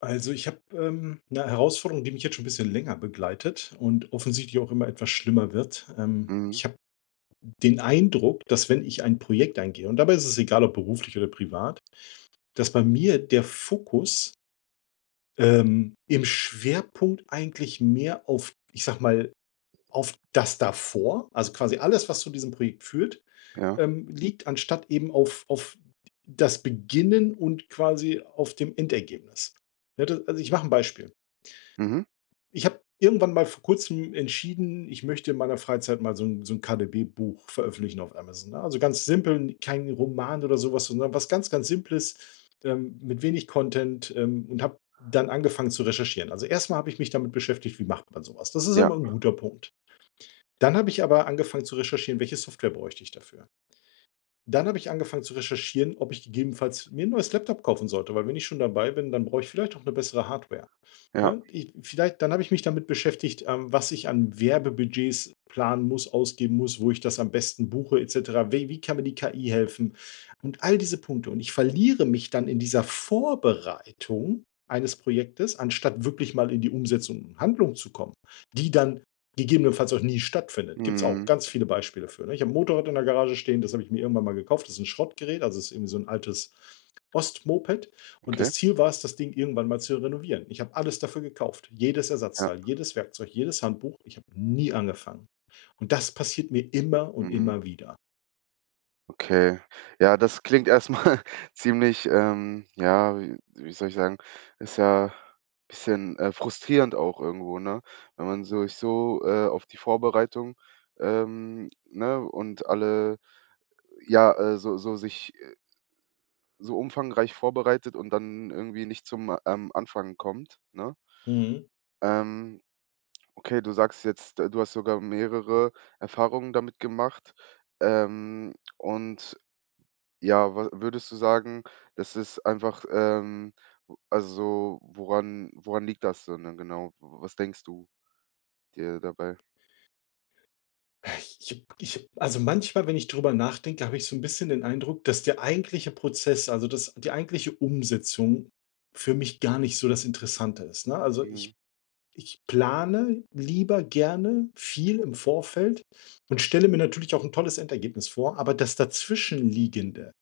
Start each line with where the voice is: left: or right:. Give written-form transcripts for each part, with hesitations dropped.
left: Also, ich habe, 'ne Herausforderung, die mich jetzt schon ein bisschen länger begleitet und offensichtlich auch immer etwas schlimmer wird.
right: Mhm,
left: Ich habe den Eindruck, dass, wenn ich ein Projekt eingehe, und dabei ist es egal, ob beruflich oder privat, dass bei mir der Fokus, im Schwerpunkt eigentlich mehr auf, ich sage mal, auf das davor, also quasi alles, was zu diesem Projekt führt,
right: ja.
left: liegt, anstatt eben auf das Beginnen und quasi auf dem Endergebnis. Ne, da, also, ich mache ein Beispiel.
right: Mhm.
left: Ich habe irgendwann mal vor Kurzem entschieden, ich möchte in meiner Freizeit mal so ein so 'n KaDeWe-Buch veröffentlichen auf Amazon, ne? Also, ganz simpel, kein Roman oder so was, sondern was ganz, ganz Simples, mit wenig Content, und habe dann angefangen zu recherchieren. Also, erstmal habe ich mich damit beschäftigt, wie macht man sowas. Das ist
right: Ja,
left: immer ein guter Punkt. Dann habe ich aber angefangen zu recherchieren, welche Software bräuchte ich dafür? Dann habe ich angefangen zu recherchieren, ob ich gegebenenfalls mir ein neues Laptop kaufen sollte, weil, wenn ich schon dabei bin, dann brauche ich vielleicht auch eine bessere Hardware.
right: ja.
left: Ne? Ich, vielleicht, dann habe ich mich damit beschäftigt, was ich an Werbebudgets planen muss, ausgeben muss, wo ich das am besten buche, et cetera. Wie kann mir die KI helfen? Und all diese Punkte. Und ich verliere mich dann in dieser Vorbereitung eines Projektes, anstatt wirklich mal in die Umsetzung und Handlung zu kommen, die dann gegebenenfalls auch nie stattfindet. Gibt es auch
right: Mhm.
left: ganz viele Beispiele für, ne? Ich habe 'n Motorrad in der Garage stehen, das habe ich mir irgendwann mal gekauft. Das ist ein Schrottgerät, also es ist irgendwie so ein altes Ostmoped. Und
right: Okay.
left: das Ziel war es, das Ding irgendwann mal zu renovieren. Ich habe alles dafür gekauft. Jedes
right: Ja.
left: Ersatzteil, jedes Werkzeug, jedes Handbuch. Ich habe nie angefangen. Und das passiert mir immer und
right: Mhm.
left: immer wieder.
right: Okay. Ja, das klingt erstmal ziemlich, ja, wie soll ich sagen, ist ja ein bisschen, frustrierend auch irgendwo, ne? Wenn man so sich so, auf die Vorbereitung, ne, und alle ja, so sich, so umfangreich vorbereitet und dann irgendwie nicht zum, Anfang kommt, ne?
left: Mhm.
right: Ähm Okay, du sagst jetzt, du hast sogar mehrere Erfahrungen damit gemacht. Und ja, wa würdest du sagen, das ist einfach, w also woran liegt das denn genau? Was denkst du dir dabei?
left: Ich, also, manchmal, wenn ich drüber nachdenke, habe ich so ein bisschen den Eindruck, dass der eigentliche Prozess, also das, die eigentliche Umsetzung für mich gar nicht so das Interessante ist. Ne? Also ich,
right: Mhm.
left: ich plane lieber gerne viel im Vorfeld und stelle mir natürlich auch ein tolles Endergebnis vor, aber das Dazwischenliegende,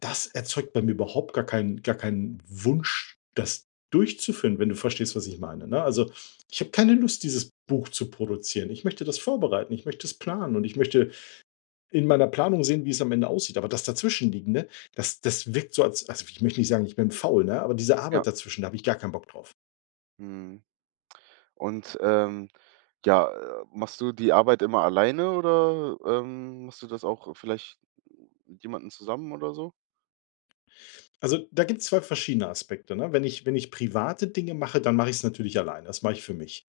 left: das erzeugt bei mir überhaupt gar keinen Wunsch, das durchzuführen, wenn du verstehst, was ich meine, ne? Also, ich habe keine Lust, dieses Buch zu produzieren. Ich möchte das vorbereiten, ich möchte es planen und ich möchte in meiner Planung sehen, wie es am Ende aussieht. Aber das Dazwischenliegende, das wirkt so, als, also, ich möchte nicht sagen, ich bin faul, ne, aber diese
right: Ja.
left: Arbeit dazwischen, da habe ich gar keinen Bock drauf.
right: Mhm. Und, ja, machst du die Arbeit immer alleine oder, machst du das auch vielleicht mit jemandem zusammen oder so?
left: Also, da gibt es 2 verschiedene Aspekte, ne? Wenn ich private Dinge mache, dann mache ich es natürlich alleine. Das mache ich für mich.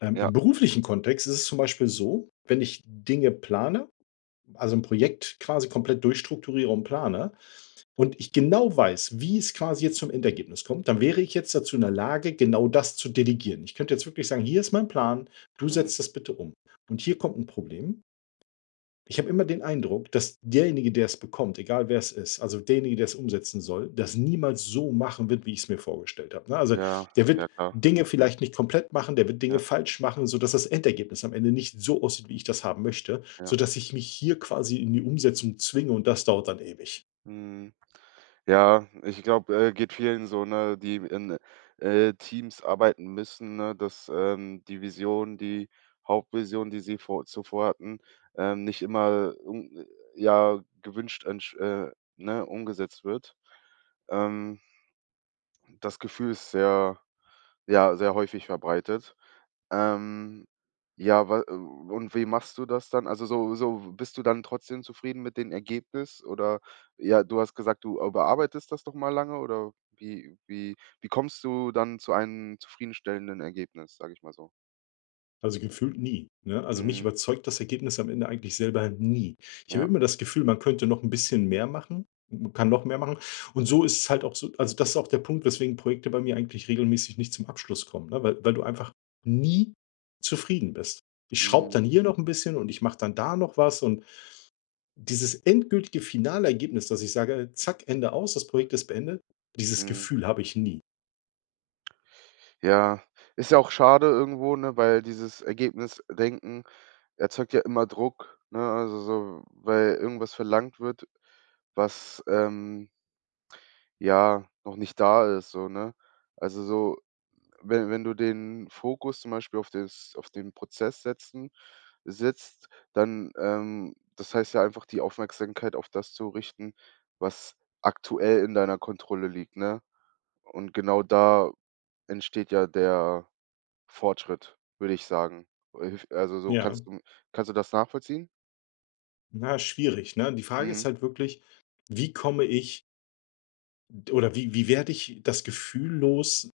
right: Ja.
left: Im beruflichen Kontext ist es zum Beispiel so, wenn ich Dinge plane, also ein Projekt quasi komplett durchstrukturiere und plane und ich genau weiß, wie es quasi jetzt zum Endergebnis kommt, dann wäre ich jetzt dazu in der Lage, genau das zu delegieren. Ich könnte jetzt wirklich sagen: „Hier ist mein Plan, du
right: Mhm.
left: setzt das bitte um." Und hier kommt ein Problem: Ich habe immer den Eindruck, dass derjenige, der es bekommt, egal wer es ist, also derjenige, der es umsetzen soll, das niemals so machen wird, wie ich es mir vorgestellt habe, ne? Also,
right: Ja,
left: der wird
right: ja klar.
left: Dinge vielleicht nicht komplett machen, der wird Dinge
right: Ja,
left: falsch machen, sodass das Endergebnis am Ende nicht so aussieht, wie ich das haben möchte,
right: ja.
left: sodass ich mich hier quasi in die Umsetzung zwinge, und das dauert dann ewig.
right: Mhm. Ja, ich glaube, geht vielen so, ne, die in, Teams arbeiten müssen, ne, dass, die Vision, die Hauptvision, die sie vor zuvor hatten, nicht immer un ja, gewünscht entsch ne, umgesetzt wird. Ähm, das Gefühl ist sehr ja, sehr häufig verbreitet. Ähm, ja, wa und wie machst du das dann? Also, so so bist du dann trotzdem zufrieden mit dem Ergebnis oder ja, du hast gesagt, du überarbeitest das doch mal lange oder wie wie wie kommst du dann zu einem zufriedenstellenden Ergebnis, sage ich mal so?
left: Also gefühlt nie, ne? Also, mich
right: Mhm,
left: überzeugt das Ergebnis am Ende eigentlich selber nie. Ich habe
right: ja,
left: immer das Gefühl, man könnte noch ein bisschen mehr machen, man kann noch mehr machen. Und so ist es halt auch. So, also, das ist auch der Punkt, weswegen Projekte bei mir eigentlich regelmäßig nicht zum Abschluss kommen, ne, weil du einfach nie zufrieden bist. Ich schraube
right: mhm,
left: dann hier noch ein bisschen und ich mache dann da noch was, und dieses endgültige finale Ergebnis, dass ich sage: „Zack, Ende aus, das Projekt ist beendet", dieses
right: mhm.
left: Gefühl habe ich nie.
right: Ja, ist ja auch schade irgendwo, ne, weil dieses Ergebnisdenken erzeugt ja immer Druck, ne? Also, so weil irgendwas verlangt wird, was. Ja, noch nicht da ist, so, ne? Also so, wenn wenn du den Fokus zum Beispiel auf das auf den Prozess setzen setzt, dann, das heißt ja einfach, die Aufmerksamkeit auf das zu richten, was aktuell in deiner Kontrolle liegt, ne? Und genau da entsteht ja der Fortschritt, würde ich sagen. Hilf Also so,
left: Ja,
right: kannst du das nachvollziehen?
left: na, schwierig, ne? Die Frage ist
right: Mhm.
left: halt wirklich: wie komme ich Oder wie werde ich das Gefühl los,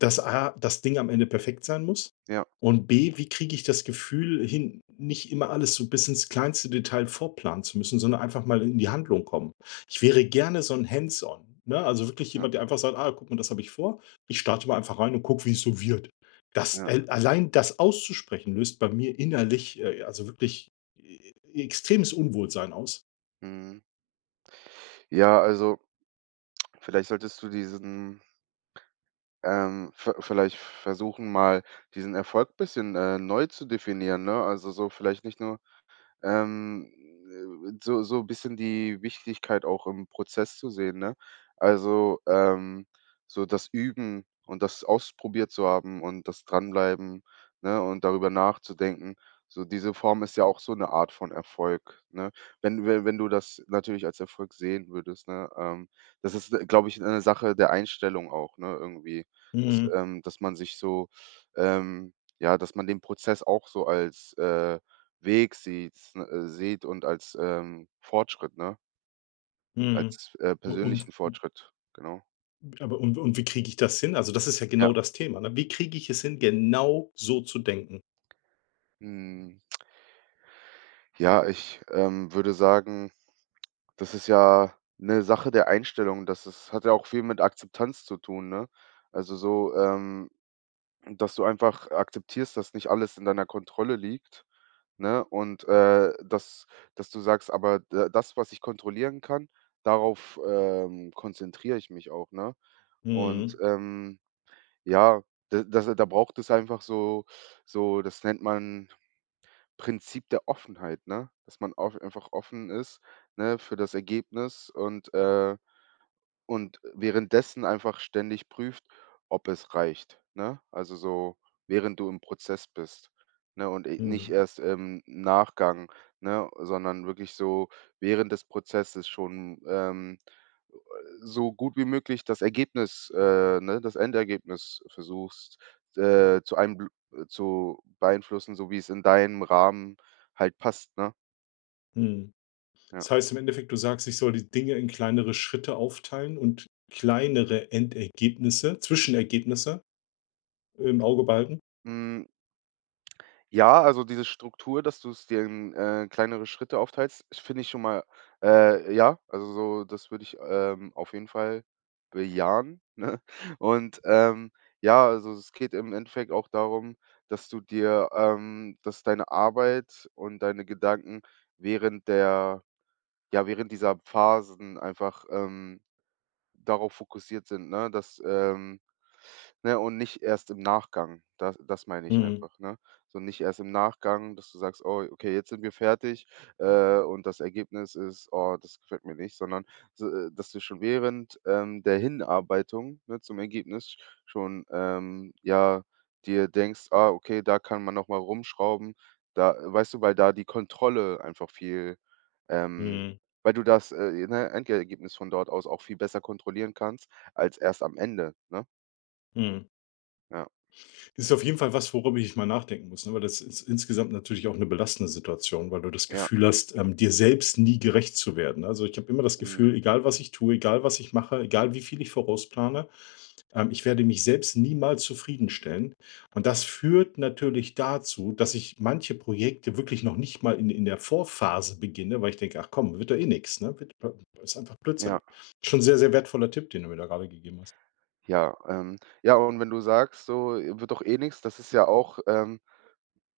left: dass A, das Ding am Ende perfekt sein muss,
right: Ja,
left: und B, wie kriege ich das Gefühl hin, nicht immer alles so bis ins kleinste Detail vorplanen zu müssen, sondern einfach mal in die Handlung kommen. Ich wäre gerne so ein Hands-on, ne? Also, wirklich
right: ja,
left: jemand, der einfach sagt: „Ah, guck mal, das habe ich vor. Ich starte mal einfach rein und gucke, wie es so wird." Das,
right: ja.
left: al allein das auszusprechen, löst bei mir innerlich, also, wirklich, äh, extremes Unwohlsein aus.
right: Mhm. Ja, also vielleicht solltest du diesen v vielleicht versuchen, mal diesen Erfolg ein bisschen, neu zu definieren, ne? Also, so vielleicht nicht nur ähm, so so ein bisschen die Wichtigkeit auch im Prozess zu sehen, ne? Also, so das Üben und das ausprobiert zu haben und das Dranbleiben, ne, und darüber nachzudenken. So diese Form ist ja auch so eine Art von Erfolg, ne? Wenn wenn wenn du das natürlich als Erfolg sehen würdest, ne? Das ist, glaube ich, eine Sache der Einstellung auch, ne, irgendwie, dass
left: Mhm,
right: dass man sich so ähm, ja, dass man den Prozess auch so als, Weg sieht n sieht und als, Fortschritt, ne?
left: mhm.
right: Als,
left: und
right: persönlichen Fortschritt, genau.
left: Aber wie kriege ich das hin? Also, das ist ja
right: Ja.
left: genau das Thema, ne? Wie kriege ich es hin, genau so zu denken?
right: Mhm. Ja, ich, würde sagen, das ist ja eine Sache der Einstellung. Das ist hat ja auch viel mit Akzeptanz zu tun, ne? Also, so, dass du einfach akzeptierst, dass nicht alles in deiner Kontrolle liegt, ne? Und, dass dass du sagst: „Aber d das, was ich kontrollieren kann, darauf, konzentriere ich mich auch“, ne? Und,
left: Mhm,
right: ähm Ja, da das da braucht es einfach so so das nennt man Prinzip der Offenheit, ne? Dass man auf einfach offen ist, ne, für das Ergebnis und währenddessen einfach ständig prüft, ob es reicht, ne? Also, so, während du im Prozess bist, ne, und e nicht
left: mhm,
right: erst im Nachgang, ne, sondern wirklich so während des Prozesses schon, so gut wie möglich das Ergebnis, das Endergebnis versuchst, äh, zu einem zu beeinflussen, so wie es in deinem Rahmen halt passt, ne?
left: mhm.
right: Ja.
left: Das heißt im Endeffekt, du sagst, ich soll die Dinge in kleinere Schritte aufteilen und kleinere Endergebnisse, Zwischenergebnisse im Auge behalten?
right: Hm, Ja, also diese Struktur, dass du's dir in, kleinere Schritte aufteilst, das finde ich schon mal ja, also so, das würde ich, auf jeden Fall bejahen, ne? Und, ja, also es geht im Endeffekt auch darum, dass du dir dass deine Arbeit und deine Gedanken während der ja, während dieser Phasen einfach, darauf fokussiert sind, ne, Ne, und nicht erst im Nachgang. Das meine ich
left: Mhm,
right: einfach, ne? So nicht erst im Nachgang, dass du sagst: „Oh, okay, jetzt sind wir fertig, und das Ergebnis ist, oh, das gefällt mir nicht“, sondern so, dass du schon während, der Hinarbeitung, ne, zum Ergebnis schon, ja, dir denkst: „Ah, okay, da kann man noch mal rumschrauben.“ Da weißt du, weil da die Kontrolle einfach viel, ähm
left: mhm,
right: weil du das, Endergebnis von dort aus auch viel besser kontrollieren kannst als erst am Ende, ne?
left: mhm.
right: Ja,
left: Das ist auf jeden Fall was, worüber ich mal nachdenken muss, ne, weil das ist insgesamt natürlich auch eine belastende Situation, weil du das
right: ja.
left: Gefühl hast, dir selbst nie gerecht zu werden. Also, ich habe immer das
right: Mhm.
left: Gefühl, egal was ich tue, egal was ich mache, egal wie viel ich vorausplane. Ich werde mich selbst niemals zufriedenstellen. Und das führt natürlich dazu, dass ich manche Projekte wirklich noch nicht mal in der Vorphase beginne, weil ich denke: „Ach, komm, wird doch eh nichts, ne? Wird Ist einfach Blödsinn."
right: Ja,
left: Schon sehr, sehr wertvoller Tipp, den du mir da gerade gegeben hast.
right: ja, ja, und wenn du sagst, so, wird doch eh nichts. Das ist ja auch,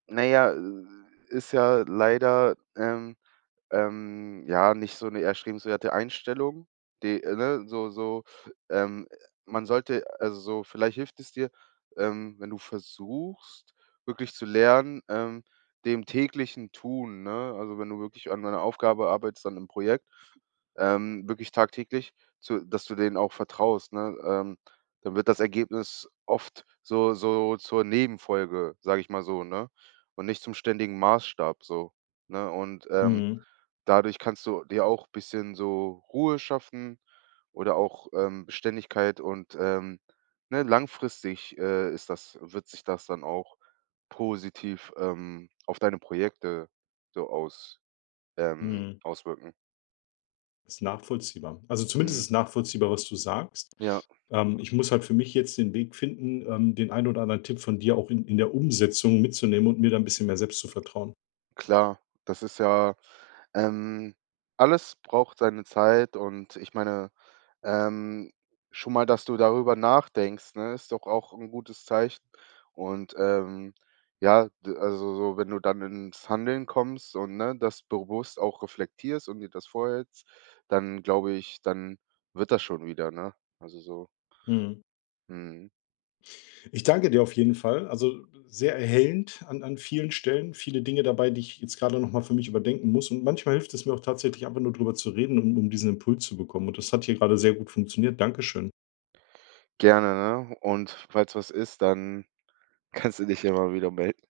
right: na ja, ist ja leider, ja, nicht so eine erstrebenswerte Einstellung, die ne, so so, ähm, man sollte also, so vielleicht hilft es dir, wenn du versuchst, wirklich zu lernen, dem täglichen Tun, ne? Also, wenn du wirklich an einer Aufgabe arbeitest, an einem Projekt wirklich tagtäglich, zu dass du denen auch vertraust, ne? Dann wird das Ergebnis oft so so zur Nebenfolge, sage ich mal so, ne? Und nicht zum ständigen Maßstab so, ne? Und,
left: Mhm,
right: dadurch kannst du dir auch ein bisschen so Ruhe schaffen oder auch, Beständigkeit und, ne, langfristig, ist das wird sich das dann auch positiv, auf deine Projekte so
left: mhm.
right: auswirken.
left: Ist nachvollziehbar. Also, zumindest
right: Mhm,
left: ist nachvollziehbar, was du sagst.
right: ja.
left: Ich muss halt für mich jetzt den Weg finden, den einen oder anderen Tipp von dir auch in der Umsetzung mitzunehmen und mir da ein bisschen mehr selbst zu vertrauen.
right: Klar, das ist ja ähm, alles braucht seine Zeit und ich meine, ähm, schon mal, dass du darüber nachdenkst, ne, ist doch auch ein gutes Zeichen. Und, ja, d also so, wenn du dann ins Handeln kommst und, ne, das bewusst auch reflektierst und dir das vorhältst, dann glaube ich, dann wird das schon wieder, ne? Also so
left: Mhm.
right: mhm.
left: Ich danke dir auf jeden Fall. Also sehr erhellend an vielen Stellen. Viele Dinge dabei, die ich jetzt gerade nochmal für mich überdenken muss. Und manchmal hilft es mir auch tatsächlich einfach nur drüber zu reden, um diesen Impuls zu bekommen. Und das hat hier gerade sehr gut funktioniert. Dankeschön.
right: Gerne, ne? Und falls was ist, dann kannst du dich immer wieder melden.